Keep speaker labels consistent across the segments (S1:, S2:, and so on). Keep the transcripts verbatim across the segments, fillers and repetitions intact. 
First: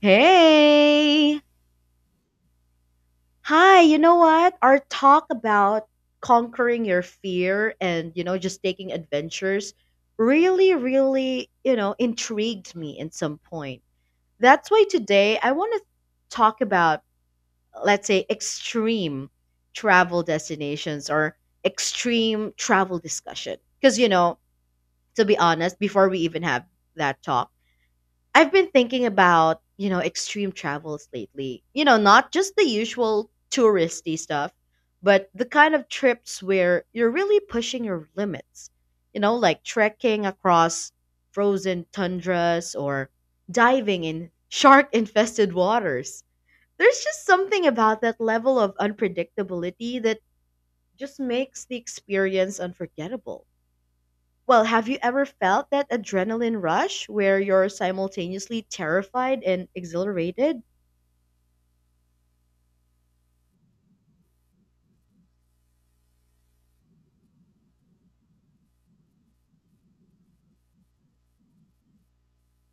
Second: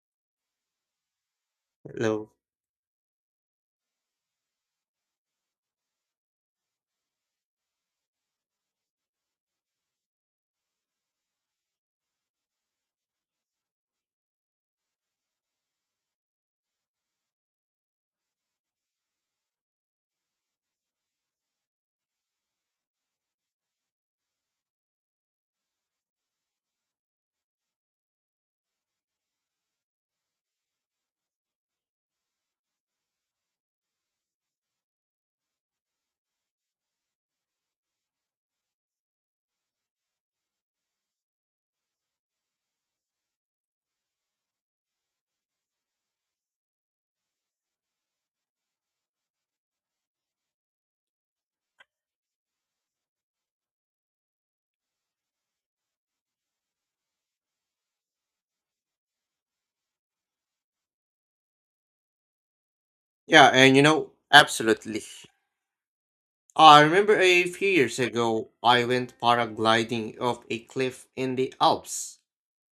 S1: Hey!
S2: Hello.
S1: Hi, you know what? Our talk about conquering your fear and, you know, just taking adventures really, really, you know, intrigued me in some point. That's why today I want to talk about, let's say, extreme travel destinations or extreme travel discussion. Because, you know, to be honest, before we even have that talk, I've been thinking about, you know, extreme travels lately. You know, not just the usual touristy stuff, but the kind of trips where you're really pushing your limits. You know, like trekking across frozen tundras or diving in shark infested waters. There's just something about that level of unpredictability that just makes the experience unforgettable. Well, have you ever felt that adrenaline rush where you're simultaneously terrified and exhilarated?
S2: Yeah, and you know, absolutely. Uh, I remember a few years ago, I went paragliding off a cliff in the Alps,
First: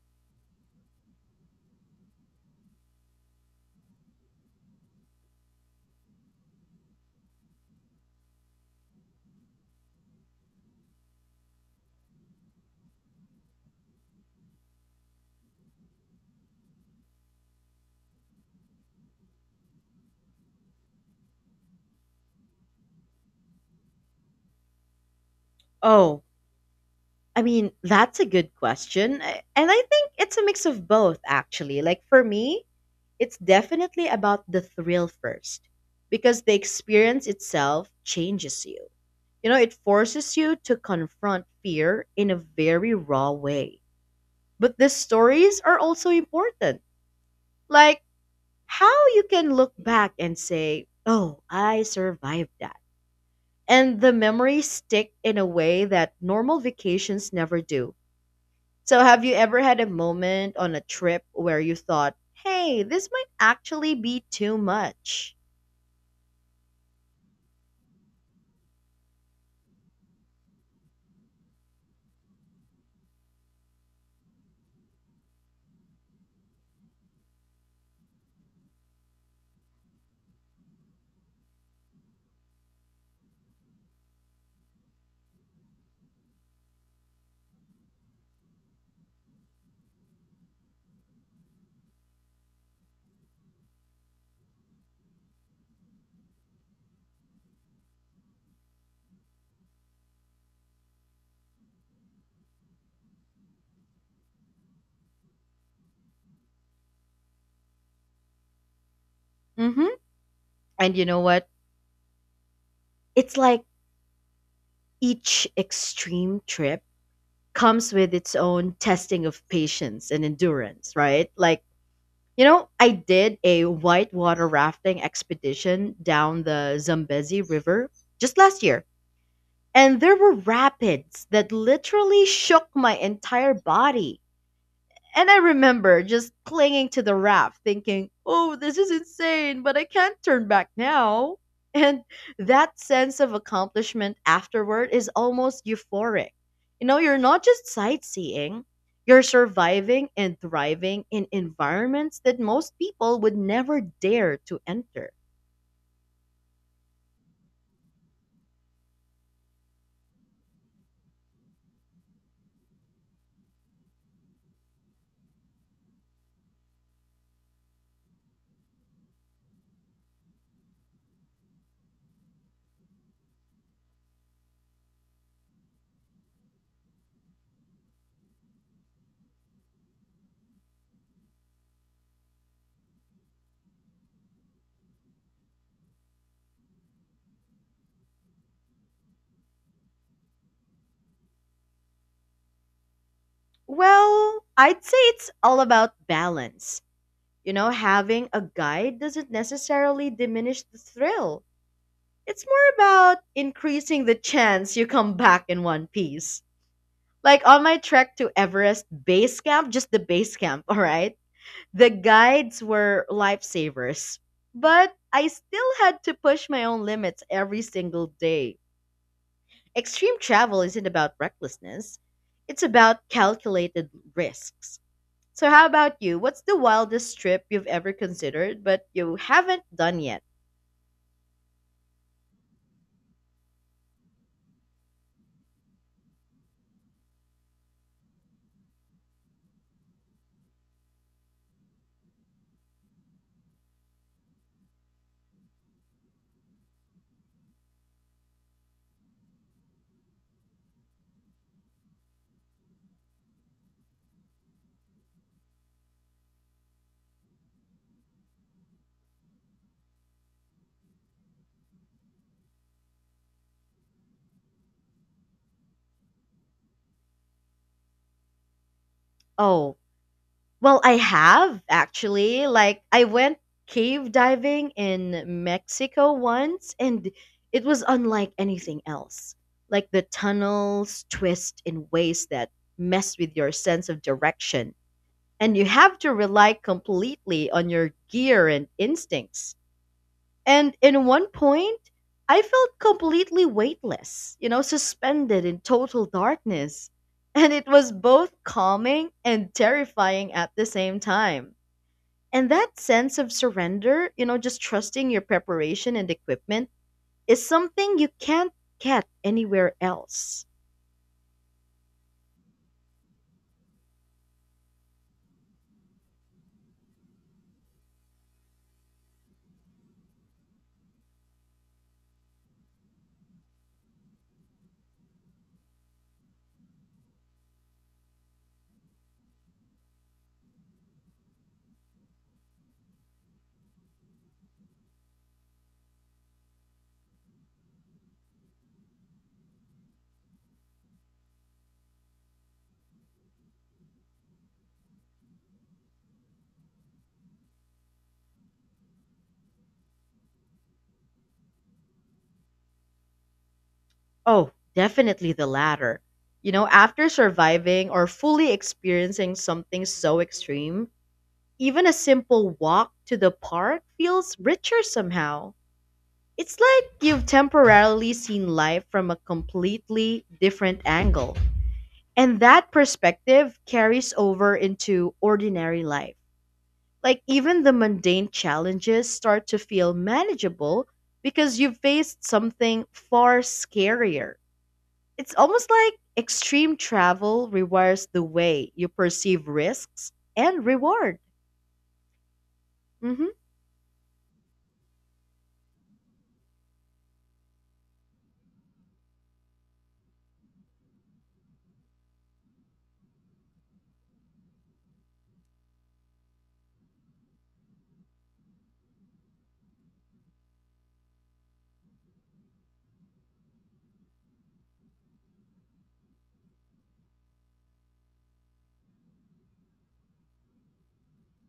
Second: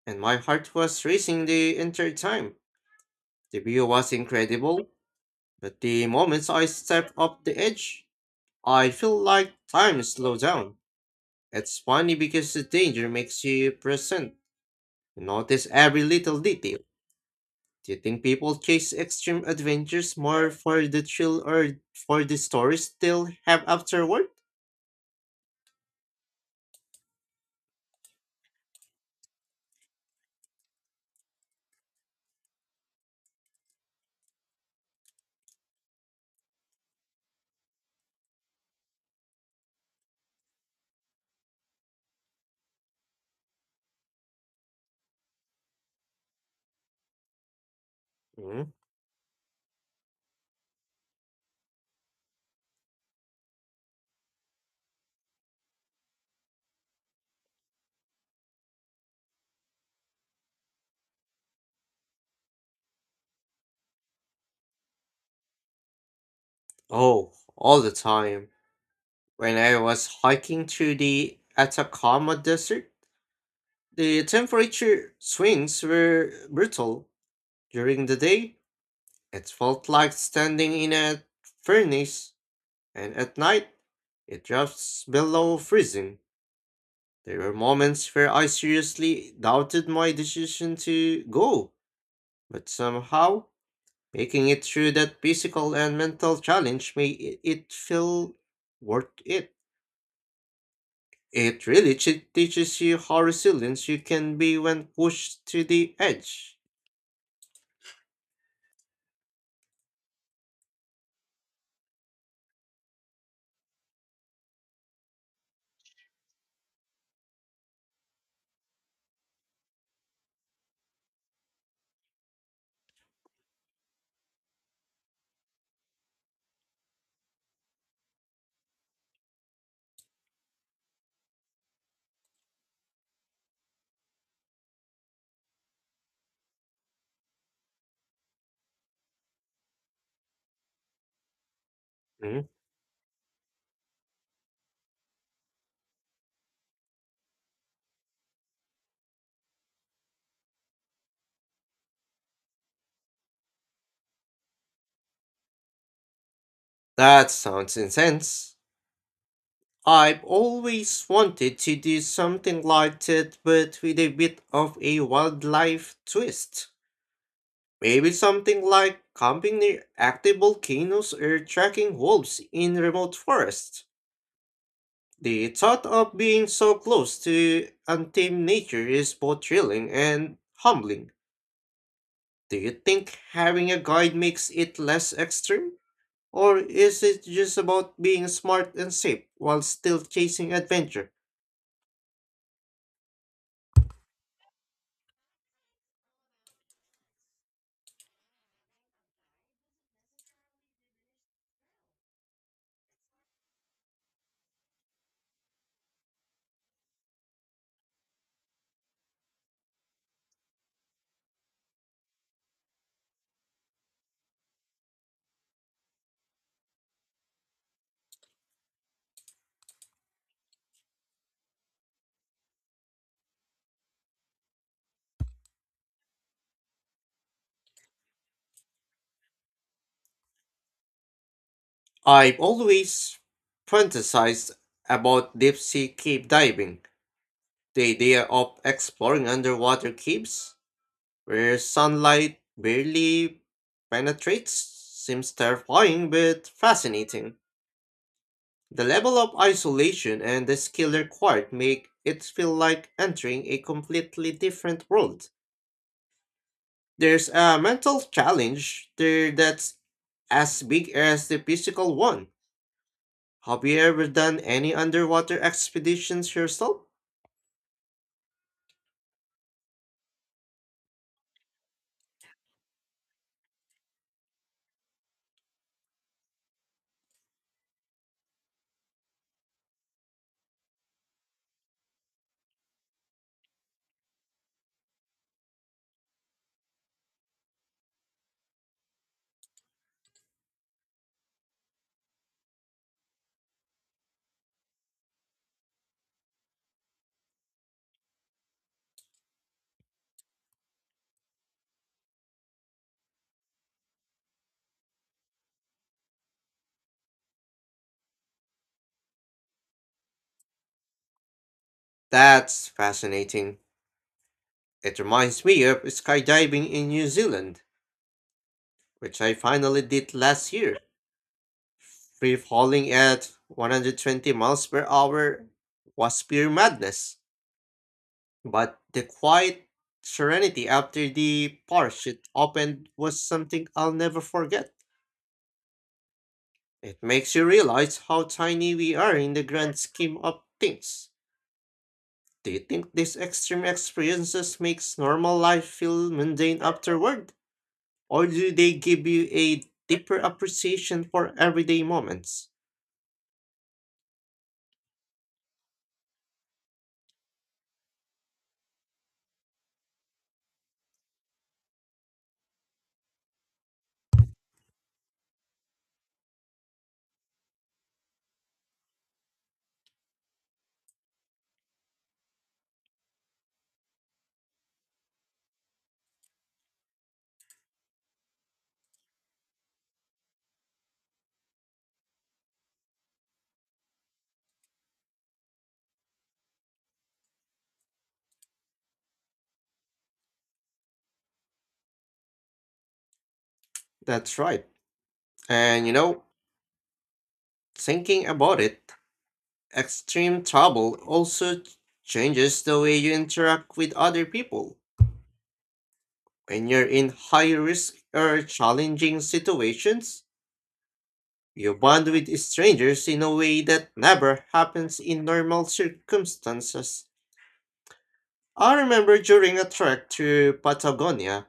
S2: and my heart was racing the entire time. The view was incredible, but the moments I stepped off the edge, I feel like time slowed down. It's funny because the danger makes you present. You notice every little detail. Do you think people chase extreme adventures more for the thrill or for the stories they'll have afterward?
S1: Oh, I mean, that's a good question. I- And I think it's a mix of both, actually. Like for me, it's definitely about the thrill first because the experience itself changes you. You know, it forces you to confront fear in a very raw way. But the stories are also important. Like,
S2: Mm.
S1: how you can look back and say, oh, I survived that. And the memories stick in a way that normal vacations never do. So, have you ever had a moment on a trip where you thought, hey, this might actually be too much?
S2: Oh, all the time. When I was hiking through the Atacama Desert, the temperature swings were brutal. During the day, it felt like standing in a furnace, and at night, it drops below freezing. There were moments where I seriously doubted my decision to go. But somehow, making it through that physical and mental challenge made it feel worth it. It really ch- teaches you how resilient you can be when pushed to the edge.
S1: Hmm. And you know what? It's like each extreme trip comes with its own testing of patience and endurance, right? Like, you know, I did a whitewater rafting expedition down the Zambezi River just last year, and there were rapids that literally shook my entire body. And I remember just clinging to the raft, thinking, oh, this is insane, but I can't turn back now. And
S2: Mm.
S1: that sense of accomplishment afterward is almost euphoric. You know, you're not just sightseeing, you're surviving and thriving in environments that most people would never dare to enter.
S2: That sounds intense. I've always wanted to do something like that, but with a bit of a wildlife twist. Maybe something like camping near active volcanoes or tracking wolves in remote forests. The thought of being so close to untamed nature is both thrilling and humbling. Do you think having a guide makes it less extreme? Or is it just about being smart and safe while still chasing adventure?
S1: Well, I'd say it's all about balance. You know, having a guide doesn't necessarily diminish the thrill. It's more about increasing the chance you come back in one piece. Like on my trek to Everest base camp, just the base camp, all right? The guides were lifesavers. But I still had to push my own limits every single day. Extreme travel isn't about recklessness, it's about calculated risks. So, how about you? What's the wildest trip you've ever considered but you haven't done yet?
S2: I've always fantasized about deep sea cave diving. The idea of exploring underwater caves where sunlight barely penetrates seems terrifying but fascinating. The level of isolation and the skill required make it feel like entering a completely different world. There's a mental challenge there that's as big as the physical one. Have you ever done any underwater expeditions yourself?
S1: Oh, well, I have actually. Like, I went cave diving in Mexico once, and it was unlike anything else. Like, the tunnels twist in ways that mess with your sense of direction, and you have to rely completely on your gear and instincts. And in one point, I felt completely weightless, you know, suspended in total darkness. And it was both calming and terrifying at the same time. And that sense of surrender, you know, just trusting your preparation and equipment, is something you can't get anywhere else.
S2: That's fascinating. It reminds me of skydiving in New Zealand, which I finally did last year. Free falling at one hundred twenty miles per hour was pure madness, but the quiet serenity after the parachute opened was something I'll never forget. It makes you realize how tiny we are in the grand scheme of things. Do you think these extreme experiences makes normal life feel mundane afterward? Or do they give you a deeper appreciation for everyday moments?
S1: Oh, definitely the latter. You know, after surviving or fully experiencing something so extreme, even a simple walk to the park feels richer somehow. It's like you've temporarily seen life from a completely different angle. And that perspective carries over into ordinary life. Like, even the mundane challenges start to feel manageable because you've faced something far scarier. It's almost like extreme travel rewires the way you perceive risks and reward. Hmm.
S2: That's right. And you know, thinking about it, extreme travel also changes the way you interact with other people. When you're in high risk or challenging situations, you bond with strangers in a way that never happens in normal circumstances. I remember during a trek to Patagonia,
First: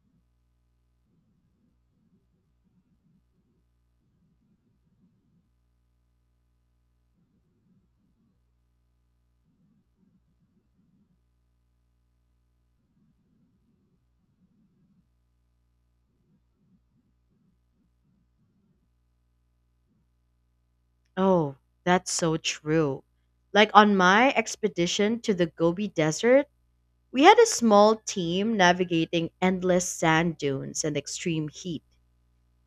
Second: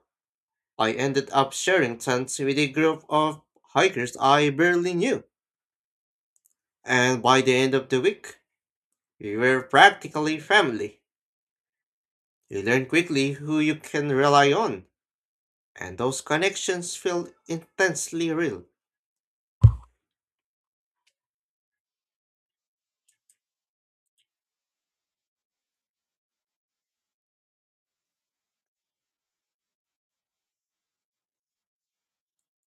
S2: I ended up sharing tents with a group of hikers I barely knew, and by the end of the week, we were practically family. You learn quickly who you can rely on, and those connections feel intensely real.
S1: Oh, that's so true. Like on my expedition to the Gobi Desert, we had a small team navigating endless sand dunes and extreme heat.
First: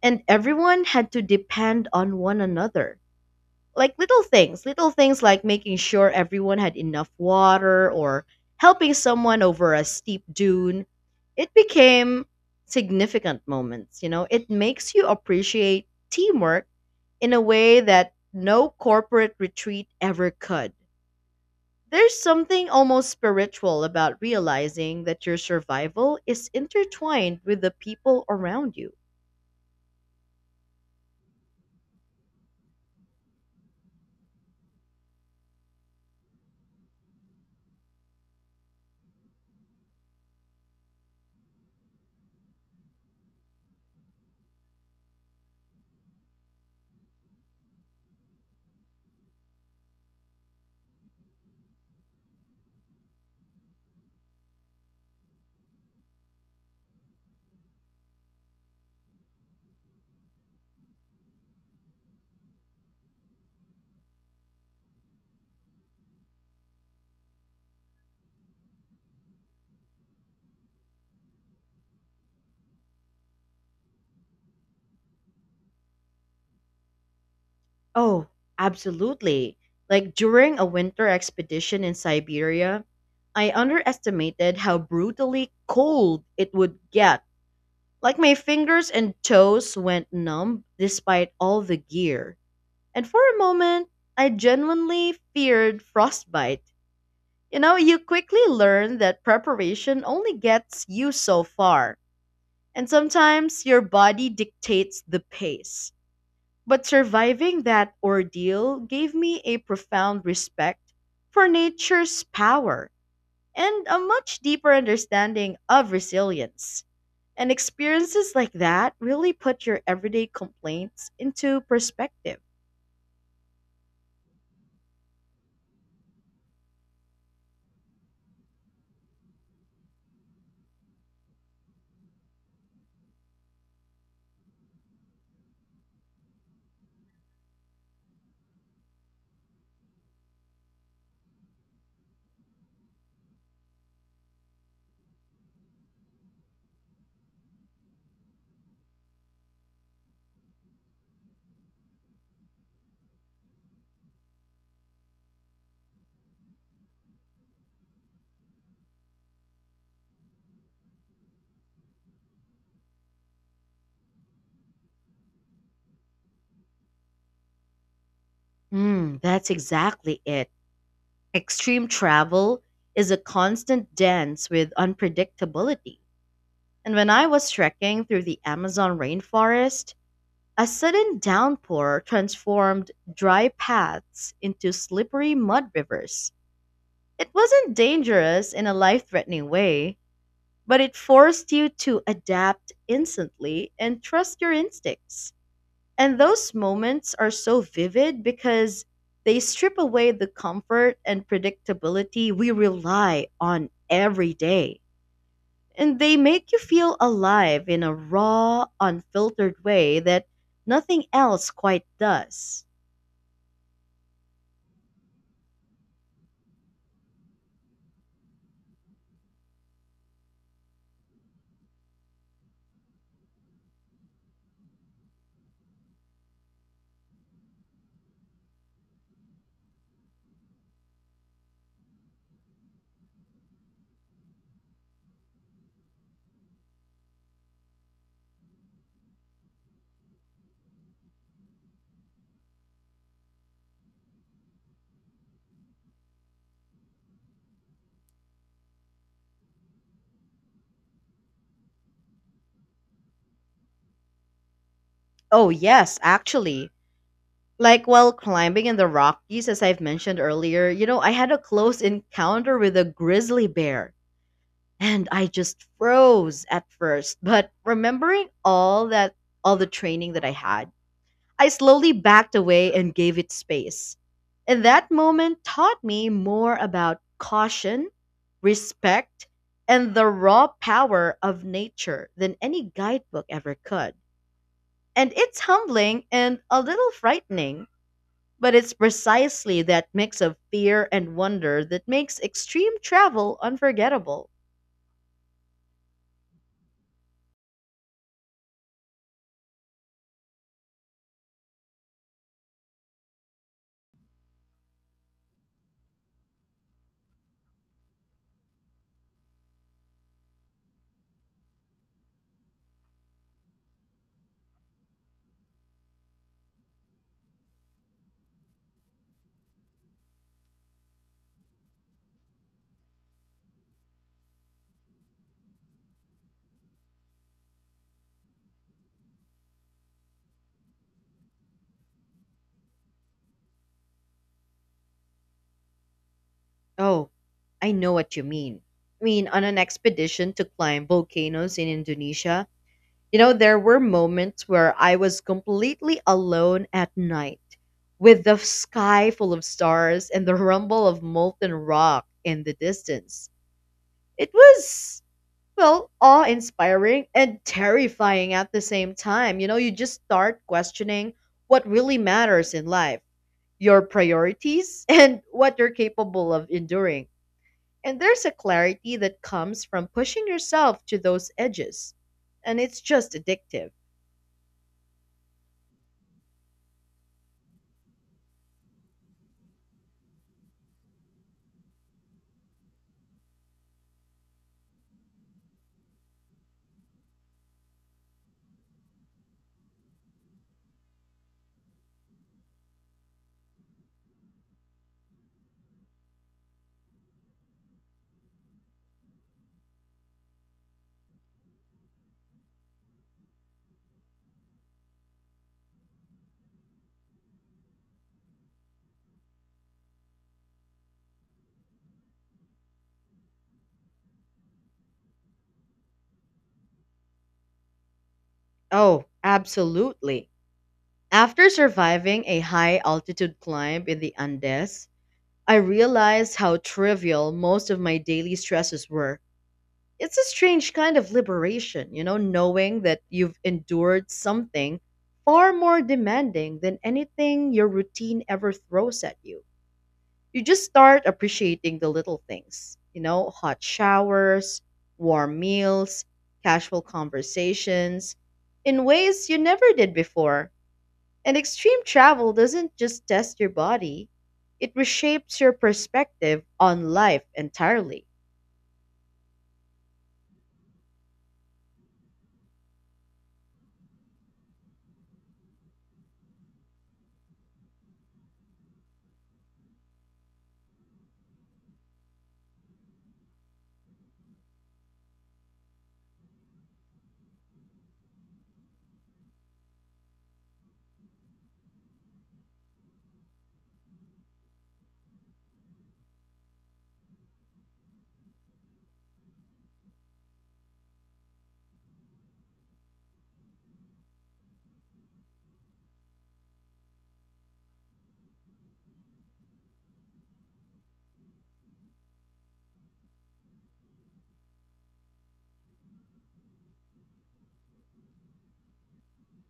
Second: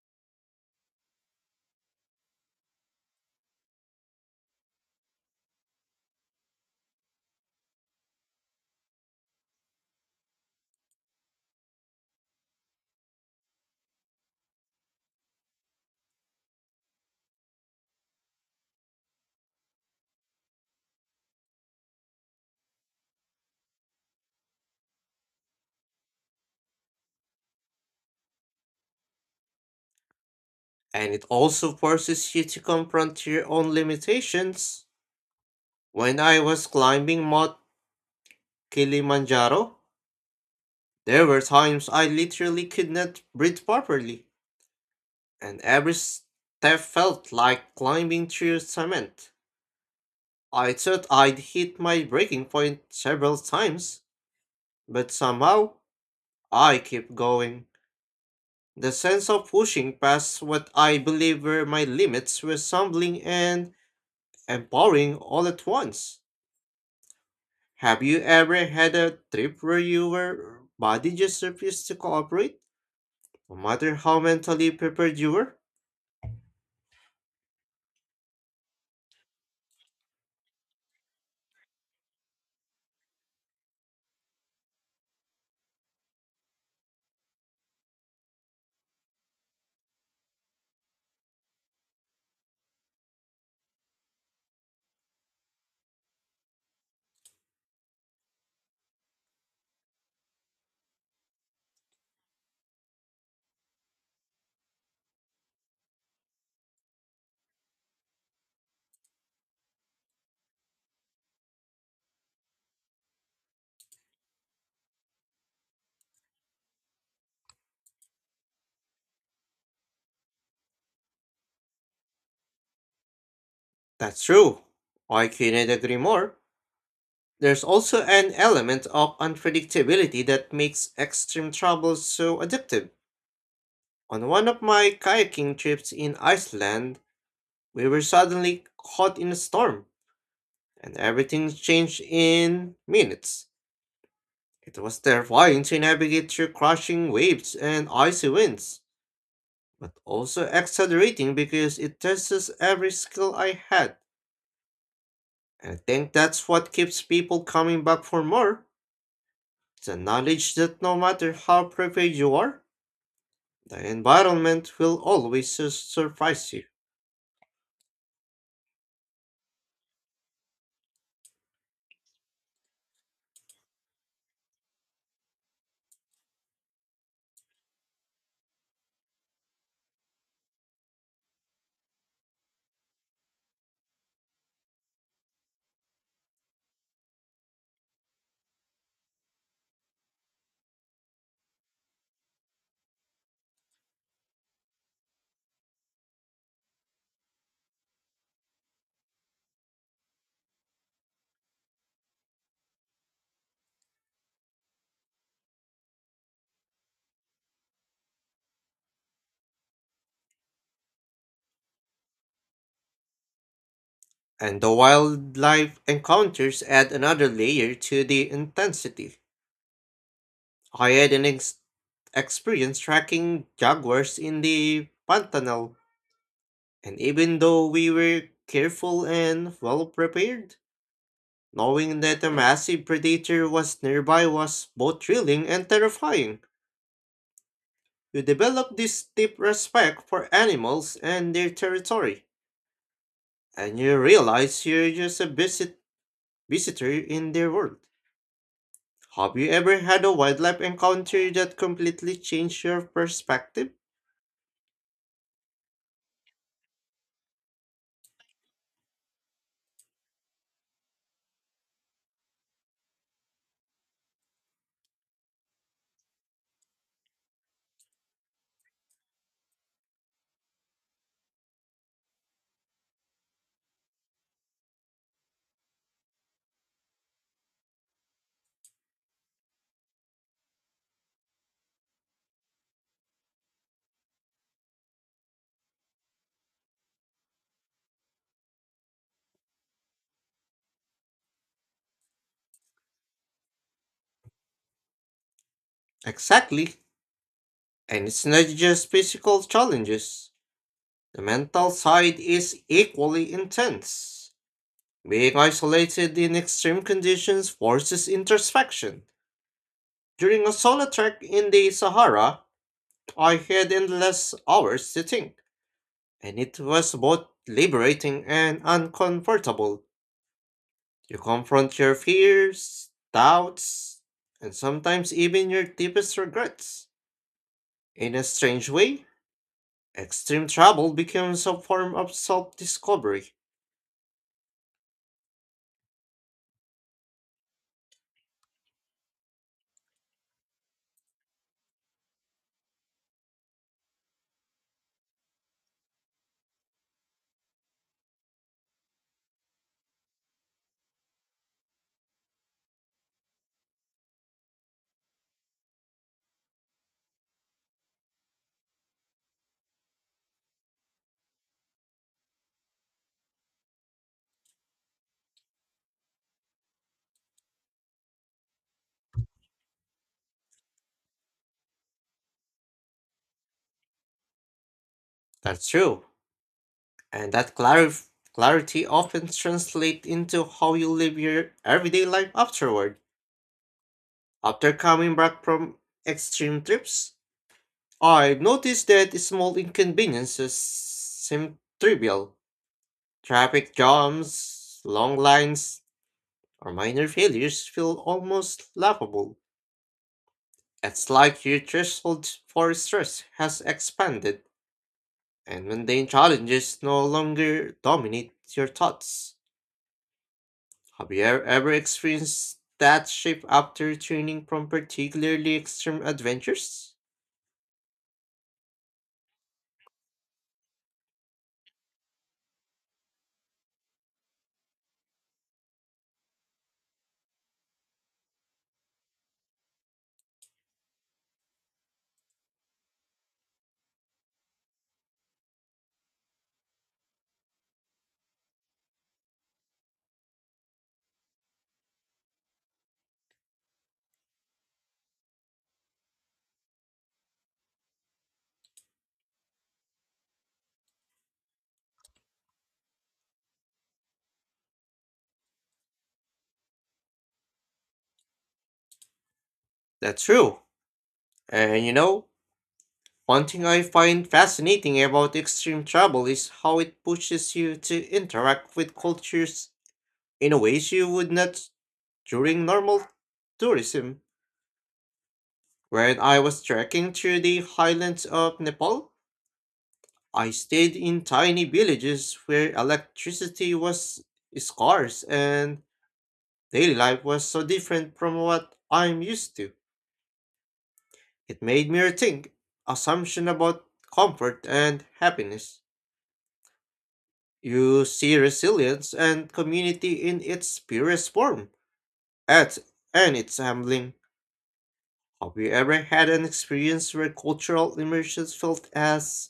S1: And everyone had to depend on one another. Like little things, little things like making sure everyone had enough water or helping someone over a steep dune. It became significant moments, you know? It makes you appreciate teamwork in a way that no corporate retreat ever could. There's something almost spiritual about realizing that your survival is intertwined with the people around you.
S2: And it also forces you to confront your own limitations. When I was climbing Mount Kilimanjaro, there were times I literally could not breathe properly, and every step felt like climbing through cement. I thought I'd hit my breaking point several times, but somehow I kept going. The sense of pushing past what I believe were my limits was humbling and and boring all at once. Have you ever had a trip where your body just refused to cooperate, no matter how mentally prepared you were?
S1: Oh, absolutely. Like during a winter expedition in Siberia, I underestimated how brutally cold it would get. Like my fingers and toes went numb despite all the gear. And for a moment, I genuinely feared frostbite. You know, you quickly learn that preparation only gets you so far, and sometimes your body dictates the pace. But surviving that ordeal gave me a profound respect for nature's power and a much deeper understanding of resilience. And experiences like that really put your everyday complaints into perspective.
S2: That's true. I couldn't agree more. There's also an element of unpredictability that makes extreme travel so addictive. On one of my kayaking trips in Iceland, we were suddenly caught in a storm, and everything changed in minutes. It was terrifying to navigate through crashing waves and icy winds, but also exhilarating because it tests every skill I had. And I think that's what keeps people coming back for more. The knowledge that no matter how prepared you are, the environment will always su- surprise you.
S1: Hmm, that's exactly it. Extreme travel is a constant dance with unpredictability. And when I was trekking through the Amazon rainforest, a sudden downpour transformed dry paths into slippery mud rivers. It wasn't dangerous in a life threatening way, but it forced you to adapt instantly and trust your instincts. And those moments are so vivid because they strip away the comfort and predictability we rely on every day. And they make you feel alive in a raw, unfiltered way that nothing else quite does.
S2: And the wildlife encounters add another layer to the intensity. I had an ex- experience tracking jaguars in the Pantanal. And even though we were careful and well prepared, knowing that a massive predator was nearby was both thrilling and terrifying. You develop this deep respect for animals and their territory, and you realize you're just a visit visitor in their world. Have you ever had a wildlife encounter that completely changed your perspective?
S1: Oh, yes, actually. Like while climbing in the Rockies, as I've mentioned earlier, you know, I had a close encounter with a grizzly bear and I just froze at first. But remembering all that, all the training that I had, I slowly backed away and gave it space. And that moment taught me more about caution, respect, and the raw power of nature than any guidebook ever could. And it's humbling and a little frightening, but it's precisely that mix of fear and wonder that makes extreme travel unforgettable.
S2: Exactly. And it's not just physical challenges. The mental side is equally intense. Being isolated in extreme conditions forces introspection. During a solo trek in the Sahara, I had endless hours to think, and it was both liberating and uncomfortable. You confront your fears, doubts, and sometimes even your deepest regrets. In a strange way, extreme travel becomes a form of self discovery.
S1: Oh, I know what you mean. I mean, on an expedition to climb volcanoes in Indonesia, you know, there were moments where I was completely alone at night, with the sky full of stars and the rumble of molten rock in the distance. It was, well, awe inspiring and terrifying at the same time. You know, you just start questioning what really matters in life, your priorities, and what you're capable of enduring, and there's a clarity that comes from pushing yourself to those edges. And it's just addictive.
S2: That's true. And that clarif- clarity often translates into how you live your everyday life afterward. After coming back from extreme trips, I've noticed that small inconveniences seem trivial. Traffic jams, long lines, or minor failures feel almost laughable. It's like your threshold for stress has expanded, and mundane challenges no longer dominate your thoughts. Have you ever, ever experienced that shift after returning from particularly extreme adventures?
S1: Oh, absolutely. After surviving a high altitude climb in the Andes, I realized how trivial most of my daily stresses were. It's a strange kind of liberation, you know, knowing that you've endured something far more demanding than anything your routine ever throws at you. You just start appreciating the little things, you know, hot showers, warm meals, casual conversations in ways you never did before. And extreme travel doesn't just test your body, it reshapes your perspective on life entirely.
S2: That's true. And you know, one thing I find fascinating about extreme travel is how it pushes you to interact with cultures in a ways you would not during normal tourism. When I was trekking through the highlands of Nepal, I stayed in tiny villages where electricity was scarce and daily life was so different from what I'm used to. It made me rethink assumption about comfort and happiness. You see resilience and community in its purest form. At and it's humbling. Have you ever had an experience where cultural immersion felt as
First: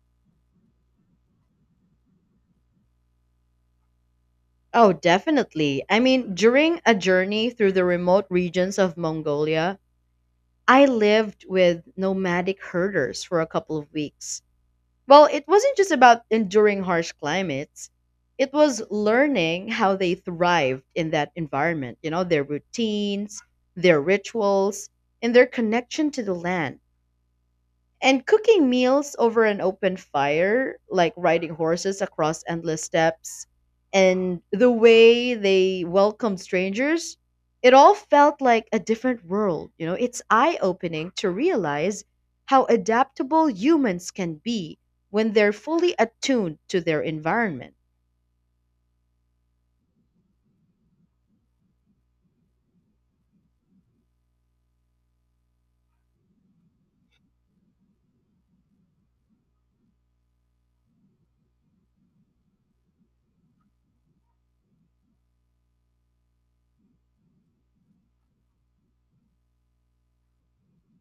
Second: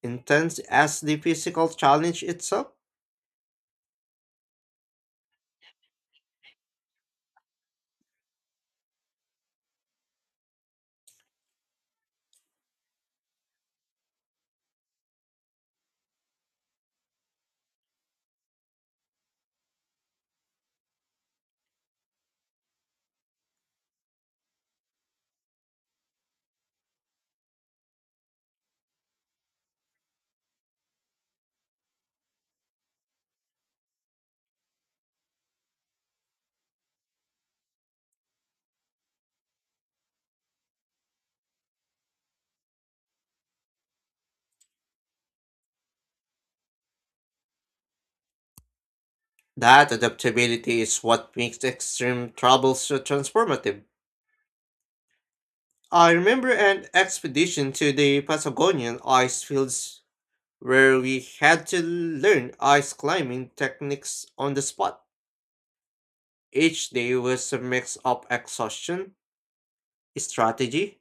S2: intense as the physical challenge itself?
S1: Oh, definitely. I mean, during a journey through the remote regions of Mongolia, I lived with nomadic herders for a couple of weeks. Well, it wasn't just about enduring harsh climates. It was learning how they thrived in that environment, you know, their routines, their rituals, and their connection to the land. And cooking meals over an open fire, like riding horses across endless steppes, and the way they welcomed strangers, it all felt like a different world. You know, it's eye opening to realize how adaptable humans can be when they're fully attuned to their environment.
S2: That adaptability is what makes extreme travel so transformative. I remember an expedition to the Patagonian ice fields where we had to learn ice climbing techniques on the spot. Each day was a mix of exhaustion, strategy,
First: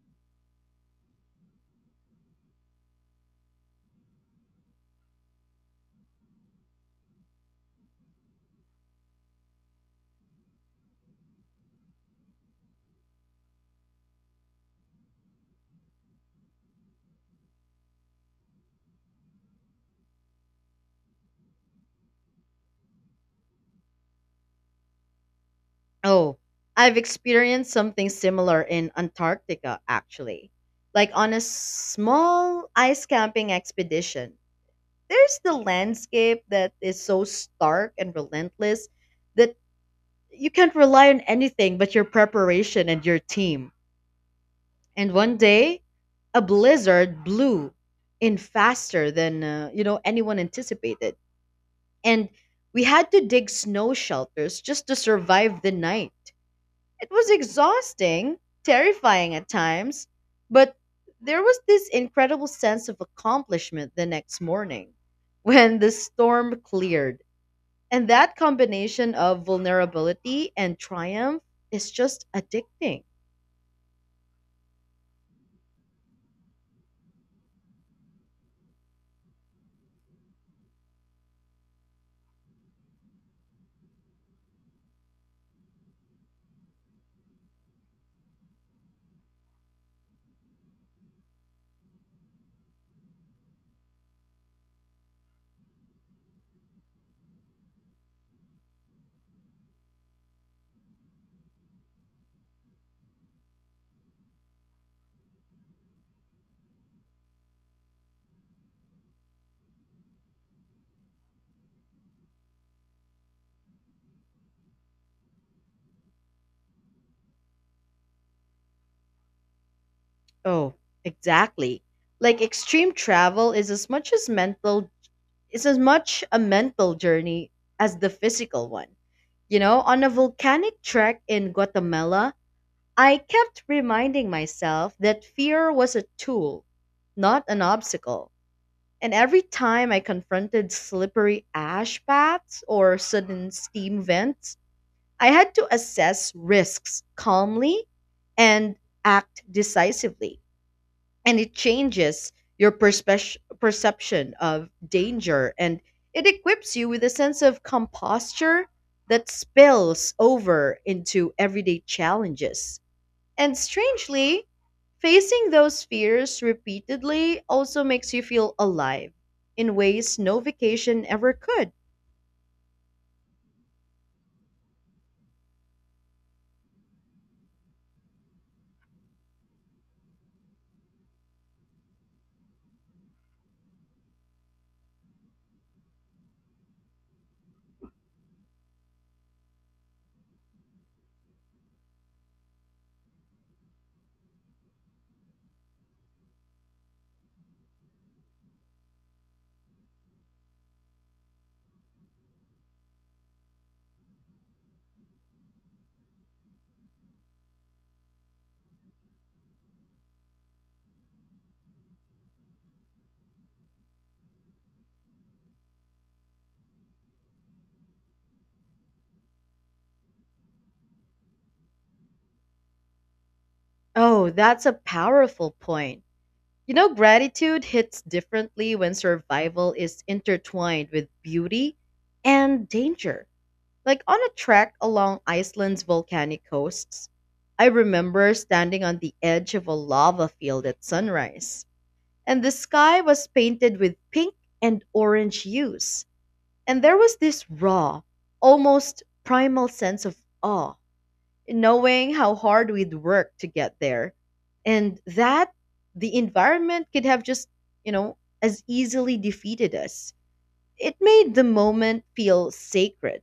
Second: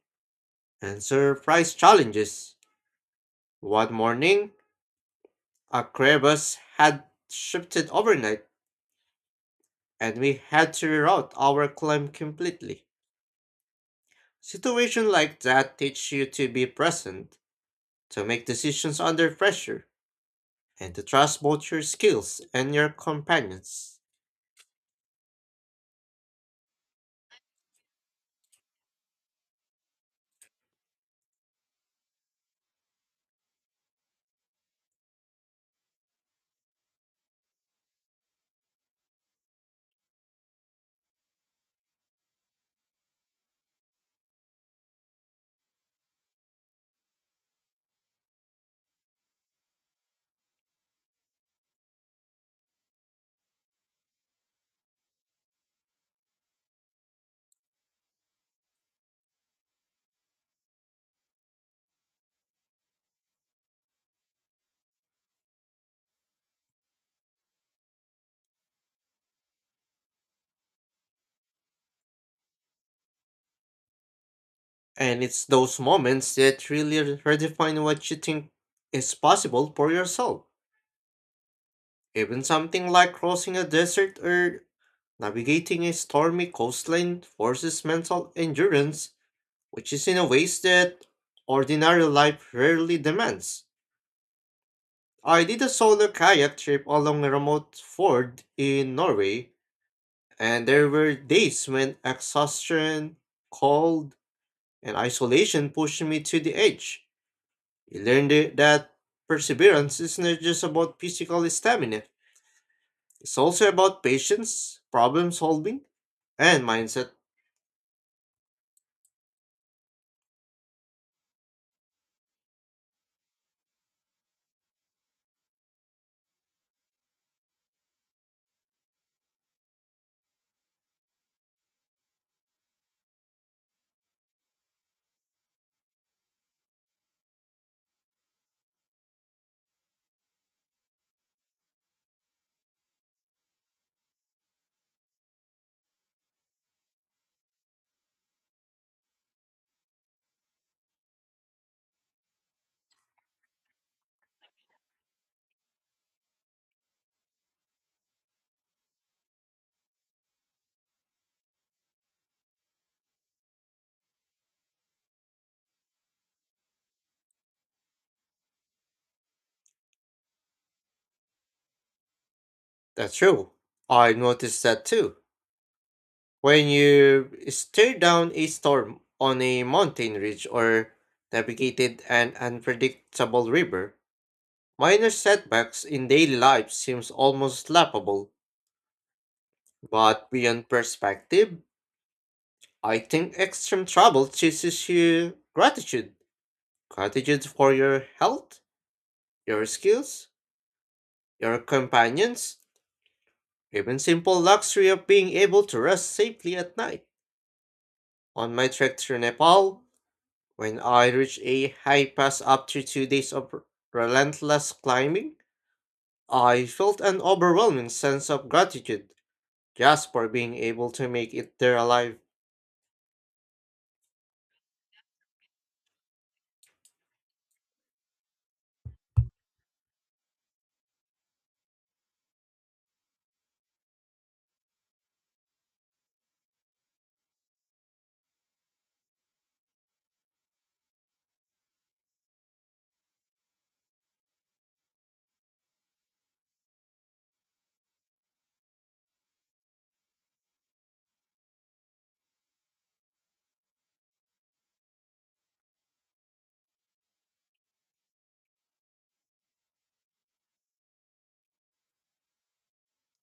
S2: and surprise challenges. One morning, a crevasse had shifted overnight, and we had to reroute our climb completely. Situations like that teach you to be present, to make decisions under pressure, and to trust both your skills and your companions.
S1: Oh, I've experienced something similar in Antarctica, actually. Like on a small ice camping expedition, there's the landscape that is so stark and relentless that you can't rely on anything but your preparation and your team. And one day, a blizzard blew in faster than uh, you know anyone anticipated, and we had to dig snow shelters just to survive the night. It was exhausting, terrifying at times, but there was this incredible sense of accomplishment the next morning when the storm cleared. And that combination of vulnerability and triumph is just addicting.
S2: And it's those moments that really redefine what you think is possible for yourself. Even something like crossing a desert or navigating a stormy coastline forces mental endurance, which is in a ways that ordinary life rarely demands. I did a solo kayak trip along a remote ford in Norway, and there were days when exhaustion, cold, and isolation pushed me to the edge. You learned it- that perseverance is not just about physical stamina, it's also about patience, problem solving, and mindset.
S1: Oh, exactly. Like extreme travel is as much as mental is as much a mental journey as the physical one. You know, on a volcanic trek in Guatemala, I kept reminding myself that fear was a tool, not an obstacle. And every time I confronted slippery ash paths or sudden steam vents, I had to assess risks calmly and act decisively. And it changes your perspe- perception of danger and it equips you with a sense of composture that spills over into everyday challenges. And strangely, facing those fears repeatedly also makes you feel alive in ways no vacation ever could.
S2: That's true. I noticed that too. When you stare down a storm on a mountain ridge or navigated an unpredictable river, minor setbacks in daily life seems almost laughable, but beyond perspective, I think extreme trouble teaches you gratitude. Gratitude for your health, your skills, your companions, even simple luxury of being able to rest safely at night. On my trek through Nepal, when I reached a high pass after two days of relentless climbing, I felt an overwhelming sense of gratitude just for being able to make it there alive.
S1: Oh, that's a powerful point. You know, gratitude hits differently when survival is intertwined with beauty and danger. Like on a trek along Iceland's volcanic coasts, I remember standing on the edge of a lava field at sunrise, and the sky was painted with pink and orange hues. And there was this raw, almost primal sense of awe knowing how hard we'd work to get there. And that the environment could have just, you know, as easily defeated us. It made the moment feel sacred.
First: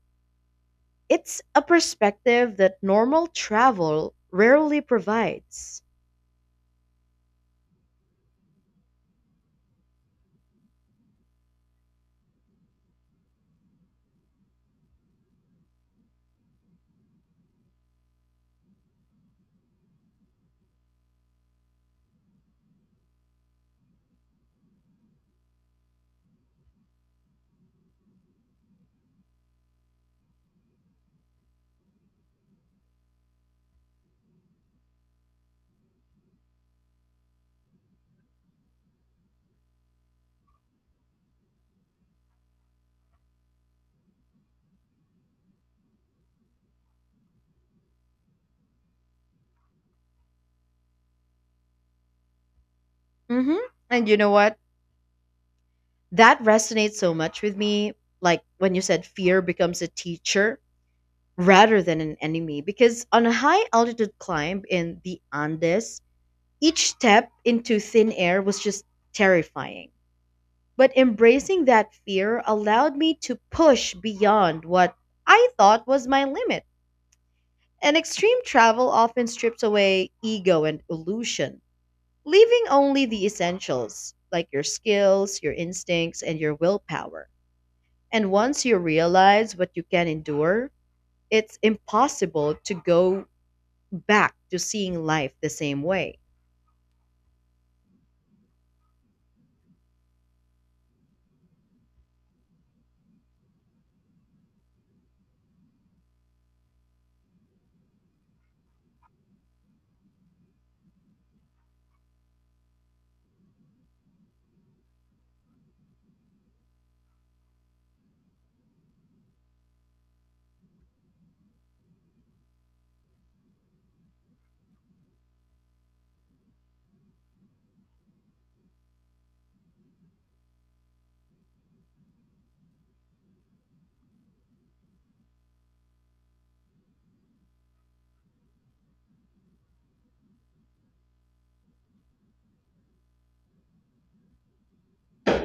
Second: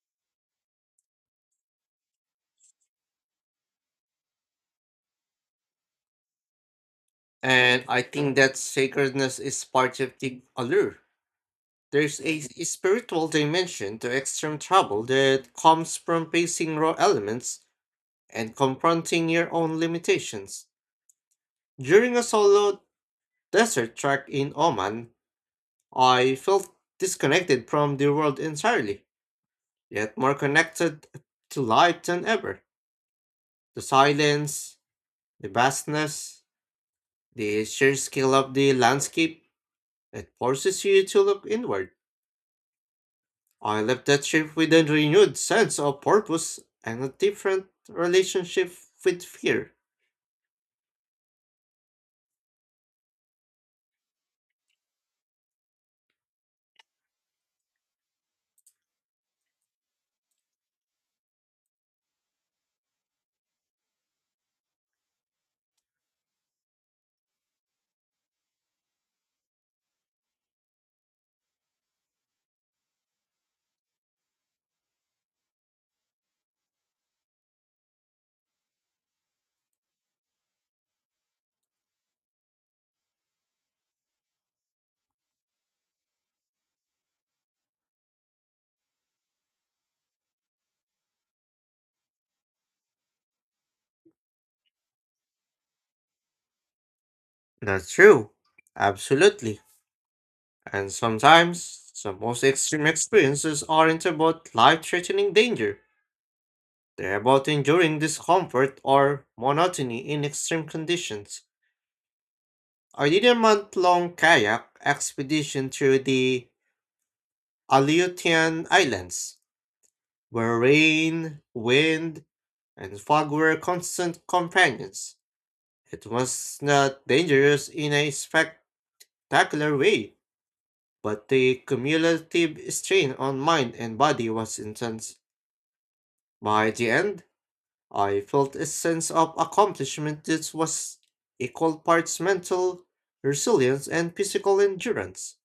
S1: It's a perspective that normal travel rarely provides.
S2: And I think that sacredness is part of the allure. There's a s- spiritual dimension to extreme travel that comes from facing raw elements and confronting your own limitations. During a solo desert trek in Oman, I felt disconnected from the world entirely, yet more connected to life than ever. The silence, the vastness, the sheer scale of the landscape, it forces you to look inward. I left that trip with a renewed sense of purpose and a different relationship with fear.
S1: Hmm. And you know what? That resonates so much with me. Like when you said fear becomes a teacher rather than an enemy, because on a high altitude climb in the Andes, each step into thin air was just terrifying. But embracing that fear allowed me to push beyond what I thought was my limit. And extreme travel often strips away ego and illusion, leaving only the essentials, like your skills, your instincts, and your willpower. And once you realize what you can endure, it's impossible to go back to seeing life the same way.
S2: That's true. Absolutely. And sometimes, the most extreme experiences aren't about life threatening danger, they're about enduring discomfort or monotony in extreme conditions. I did a month long kayak expedition through the Aleutian Islands, where rain, wind, and fog were constant companions. It was not dangerous in a spectacular way, but the cumulative strain on mind and body was intense. By the end, I felt a sense of accomplishment that was equal parts mental resilience and physical endurance.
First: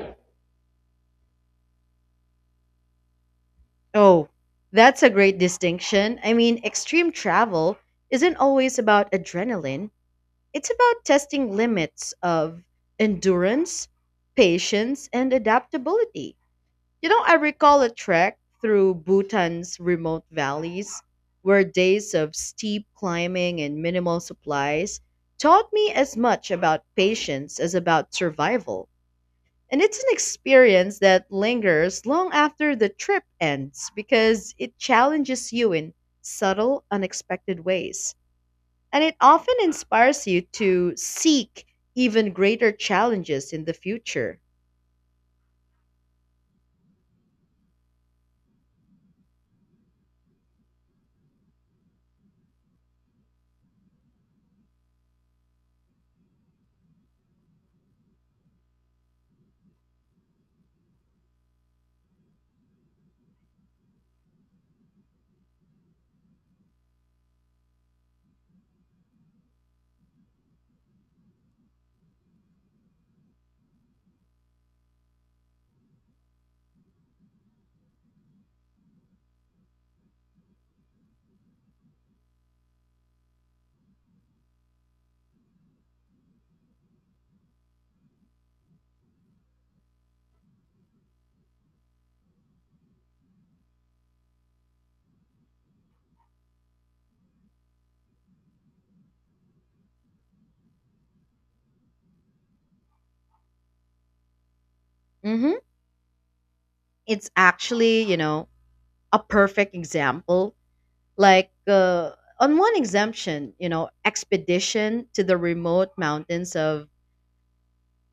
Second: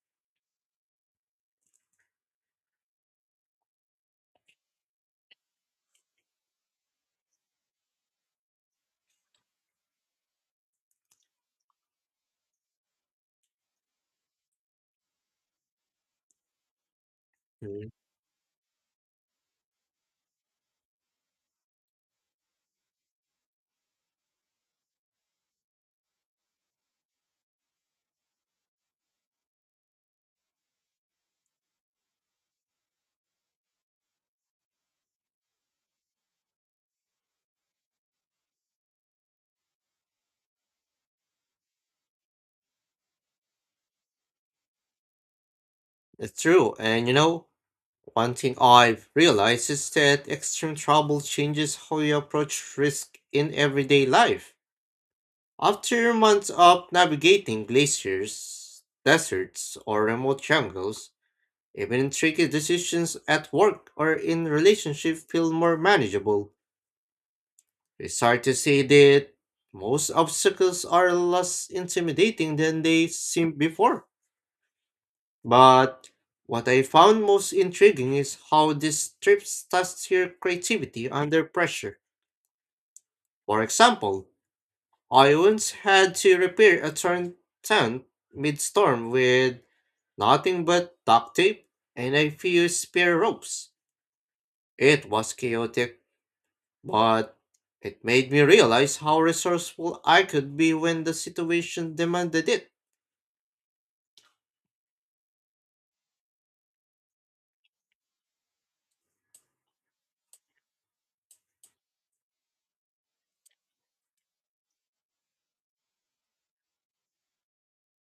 S1: Oh, that's a great distinction. I mean, extreme travel isn't always about adrenaline, it's about testing limits of endurance, patience, and adaptability. You know, I recall a
S2: Mm.
S1: trek through Bhutan's remote valleys where days of steep climbing and minimal supplies taught me as much about patience as about survival. And it's an experience that lingers long after the trip ends because it challenges you in subtle, unexpected ways. And it often inspires you to seek even greater challenges in the future.
S2: It's true, and you know, one thing I've realized is that extreme trouble changes how you approach risk in everyday life. After months of navigating glaciers, deserts, or remote jungles, even tricky decisions at work or in relationship feel more manageable. It's hard to say that most obstacles are less intimidating than they seemed before. But what I found most intriguing is how these trips test your creativity under pressure. For example, I once had to repair a torn tent mid-storm with nothing but duct tape and a few spare ropes. It was chaotic, but it made me realize how resourceful I could be when the situation demanded it.
S1: Hmm. It's actually, you know, a perfect example. Like, uh, on one exemption, you know, expedition to the remote mountains of,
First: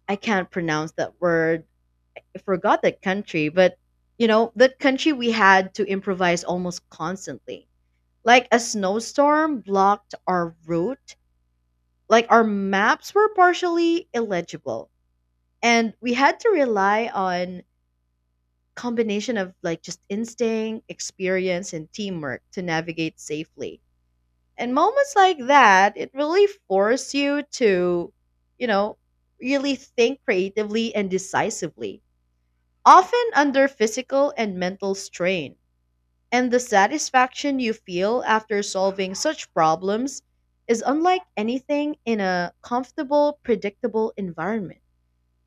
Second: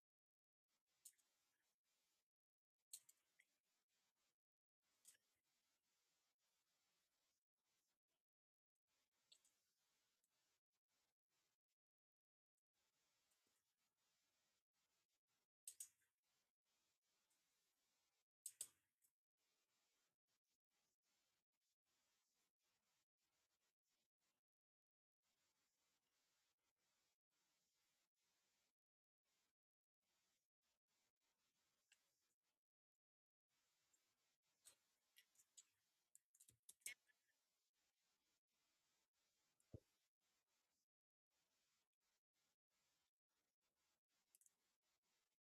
S1: I can't pronounce that word, forgot that country, but you know, that country we had to improvise almost constantly. Like a snowstorm blocked our route, like our maps were partially illegible, and we had to rely on combination of like just instinct, experience and teamwork to navigate safely. And moments like that, it really force you to, you know, really think creatively and decisively, often under physical and mental strain. And the satisfaction you feel after solving such problems is unlike anything in a comfortable, predictable environment.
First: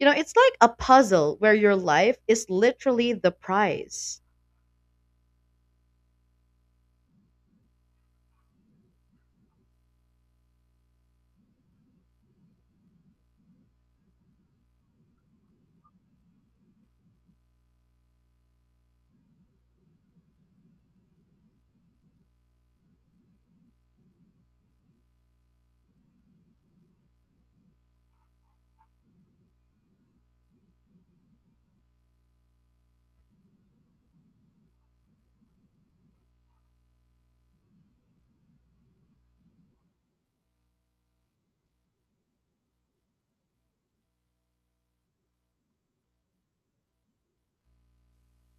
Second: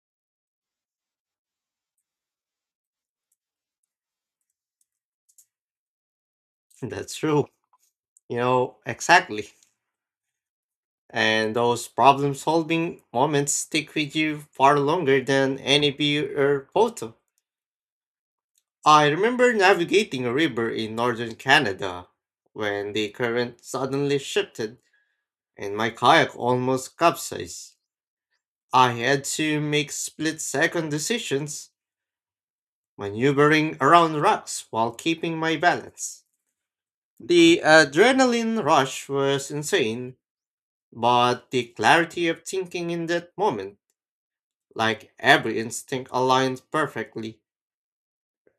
S1: You know, it's like a puzzle where your life is literally the prize.
S2: That's true. You know, exactly. And those problem solving moments stick with you far longer than any beer or photo. I remember navigating a river in northern Canada when the current suddenly shifted and my kayak almost capsized. I had to make split second decisions, maneuvering around rocks while keeping my balance. The adrenaline rush was insane, but the clarity of thinking in that moment, like every instinct aligned perfectly,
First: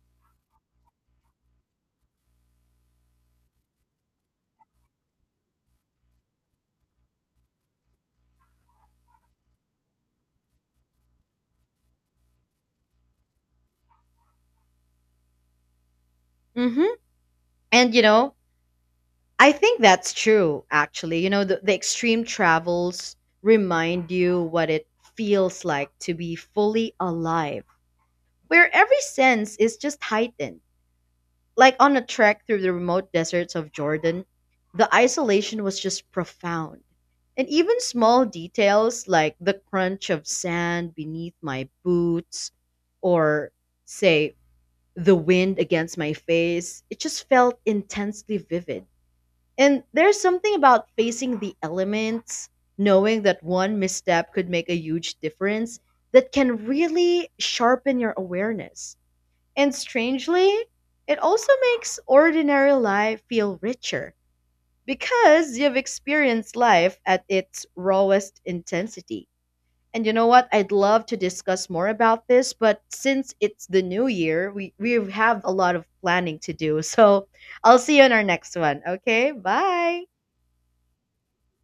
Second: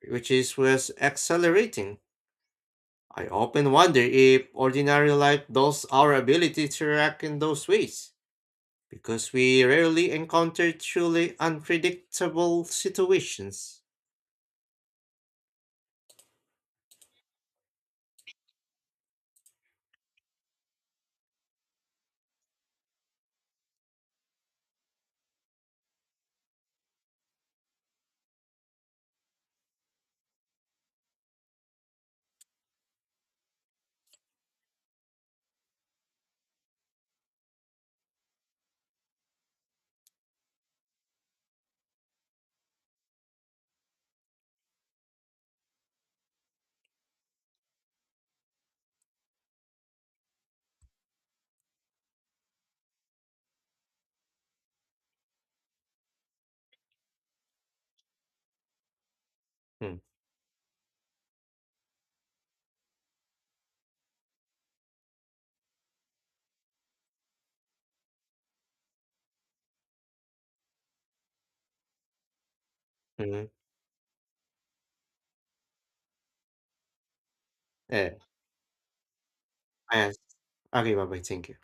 S2: which is was accelerating. I often wonder if ordinary life dulls our ability to react in those ways, because we rarely encounter truly unpredictable situations.
S1: Hmm. And, you know, I think that's true, actually. You know, the, the extreme travels remind you what it feels like to be fully alive, where every sense is just heightened. Like on a trek through the remote deserts of Jordan, the isolation was just profound. And even small details like the crunch of sand beneath my boots or, say, the wind against my face, it just felt intensely vivid. And there's something about facing the elements, knowing that one misstep could make a huge difference, that can really sharpen your awareness. And
S2: Hmm.
S1: strangely, it also makes ordinary life feel richer because you've experienced life at its rawest intensity. And you know what? I'd love to discuss more about this, but since
S2: Hmm.
S1: it's the new year, we, we have a lot of planning to do. So I'll see you in
S2: É,
S1: our next one. Okay, bye.
S2: é. Arriva, bye, thank you.